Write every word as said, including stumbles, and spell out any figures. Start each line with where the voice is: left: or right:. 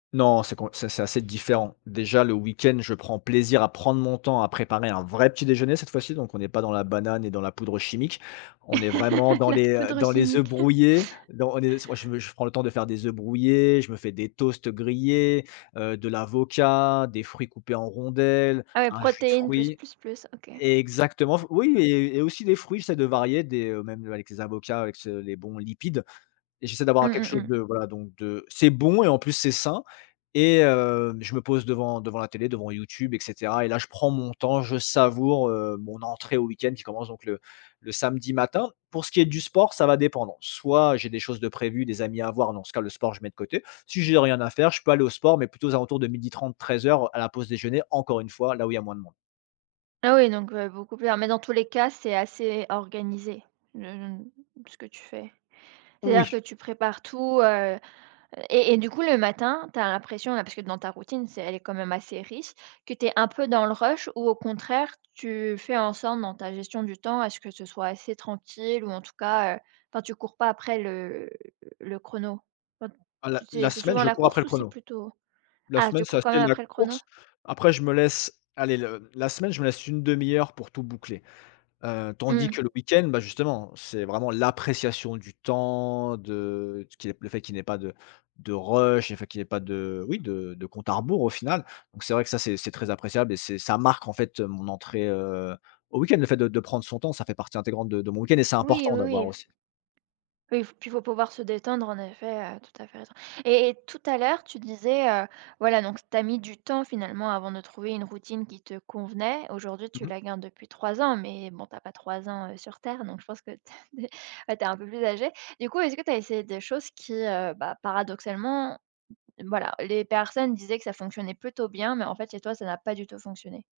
left: Non, c'est com c'est c'est assez différent. Déjà le week-end, je prends plaisir à prendre mon temps à préparer un vrai petit déjeuner cette fois-ci. Donc on est pas dans la banane et dans la poudre chimique. On est vraiment dans
right: La
left: les, heu,
right: poudre
left: dans les œufs
right: chimique.
left: brouillés. Don on est s moi je je prends le temps de faire des œufs brouillés, je me fais des toasts grillés, heu, de l'avocat, des fruits coupés en rondelles,
right: Ah ouais
left: un jus de
right: protéines plus,
left: fruit.
right: plus, plus, OK.
left: Exactement f oui et et aussi des fruits, j'essaient de varier des, heu, même, heu, avec les avocats, avec ce les bons lipides et j'essaie
right: Mmh,
left: d'avoir quelque
right: mmh
left: chose
right: mh.
left: de, voilà, donc, de c'est bon et en plus c'est sain et heu, je me pose devant devant la télé, devant YouTube et cetera et là je prends mon temps. Je savoure, heu, mon entrée au week-end qui commence donc, le le samedi matin. Pour ce qui est du sport, ça va dépendre. Soit j'ai des choses de prévues, des amis à avoir, dans ce cas le sport je mets de côté. Si j'ai rien à faire, je peux aller au sport, mais plutôt aux alentours de midi trente-treize heures à la pause déjeuner, encore une fois, là où il y moins de monde.
right: Ah oui, donc, heu beaucoup plus ah mais dans tous les cas c'est assez organisé, le le, mmh ce que tu fais? C'est-à-dire
left: Oui.
right: que tu prépares tout, heu et et du coup le matin, tu as l'impression, là parce que dans ta routine, c'est elle est quand même assez riche, que tu es un peu dans le rush ou au contraire, tu fais en sorte dans ta gestion du temps à ce que ce soit assez tranquille ou en tout cas, heu, quand tu cours pas après le le chrono? Enfin,
left: Ah la
right: tu sais,
left: la
right: c'est
left: semaine
right: souvent
left: je
right: la
left: cours après
right: course?
left: le
right: Ou c'est
left: chrono.
right: plutôt
left: La
right: ah
left: semaine
right: tu
left: c'est
right: cours quand
left: assez
right: même
left: la
right: après le chrono?
left: course, après je me laisse, allez le la semaine je me laisse une demi heure pour tout boucler. Heu, Tandis
right: Mmh.
left: que le week-end, bah justement, c'est vraiment l'appréciation du temps, de ce qui n le fait qu'il n'y ait pas de de rush, le fait qu'il n'y ait pas de, oui, de de compte à rebours au final. Donc c'est vrai que ça c'est c'est très appréciable et c'est ça marque en fait mon entrée, heu, au week end. Le fait de de prendre son temps, ça fait partie intégrante de de mon week-end et c'est
right: Oui,
left: important
right: oui,
left: d'avoir
right: oui.
left: aussi.
right: Oui f puis il faut pouvoir se détendre en effet, heu, tout à fait raison et et tout à l'heure, tu disais, heu, voilà, donc tu as mis du temps finalement avant de trouver une routine qui te convenait. Aujourd'hui,
left: Mmh
right: tu
left: mh.
right: la gardes depuis trois ans, mais bon tu as pas trois ans, heu, sur terre. Donc je pense que, bah tu es un peu plus âgé. Du coup, est-ce que tu as essayé des choses qui, heu, bah, paradoxalement, voilà, les personnes disaient que ça fonctionnait plutôt bien, mais en fait chez toi, ça n'a pas du tout fonctionné?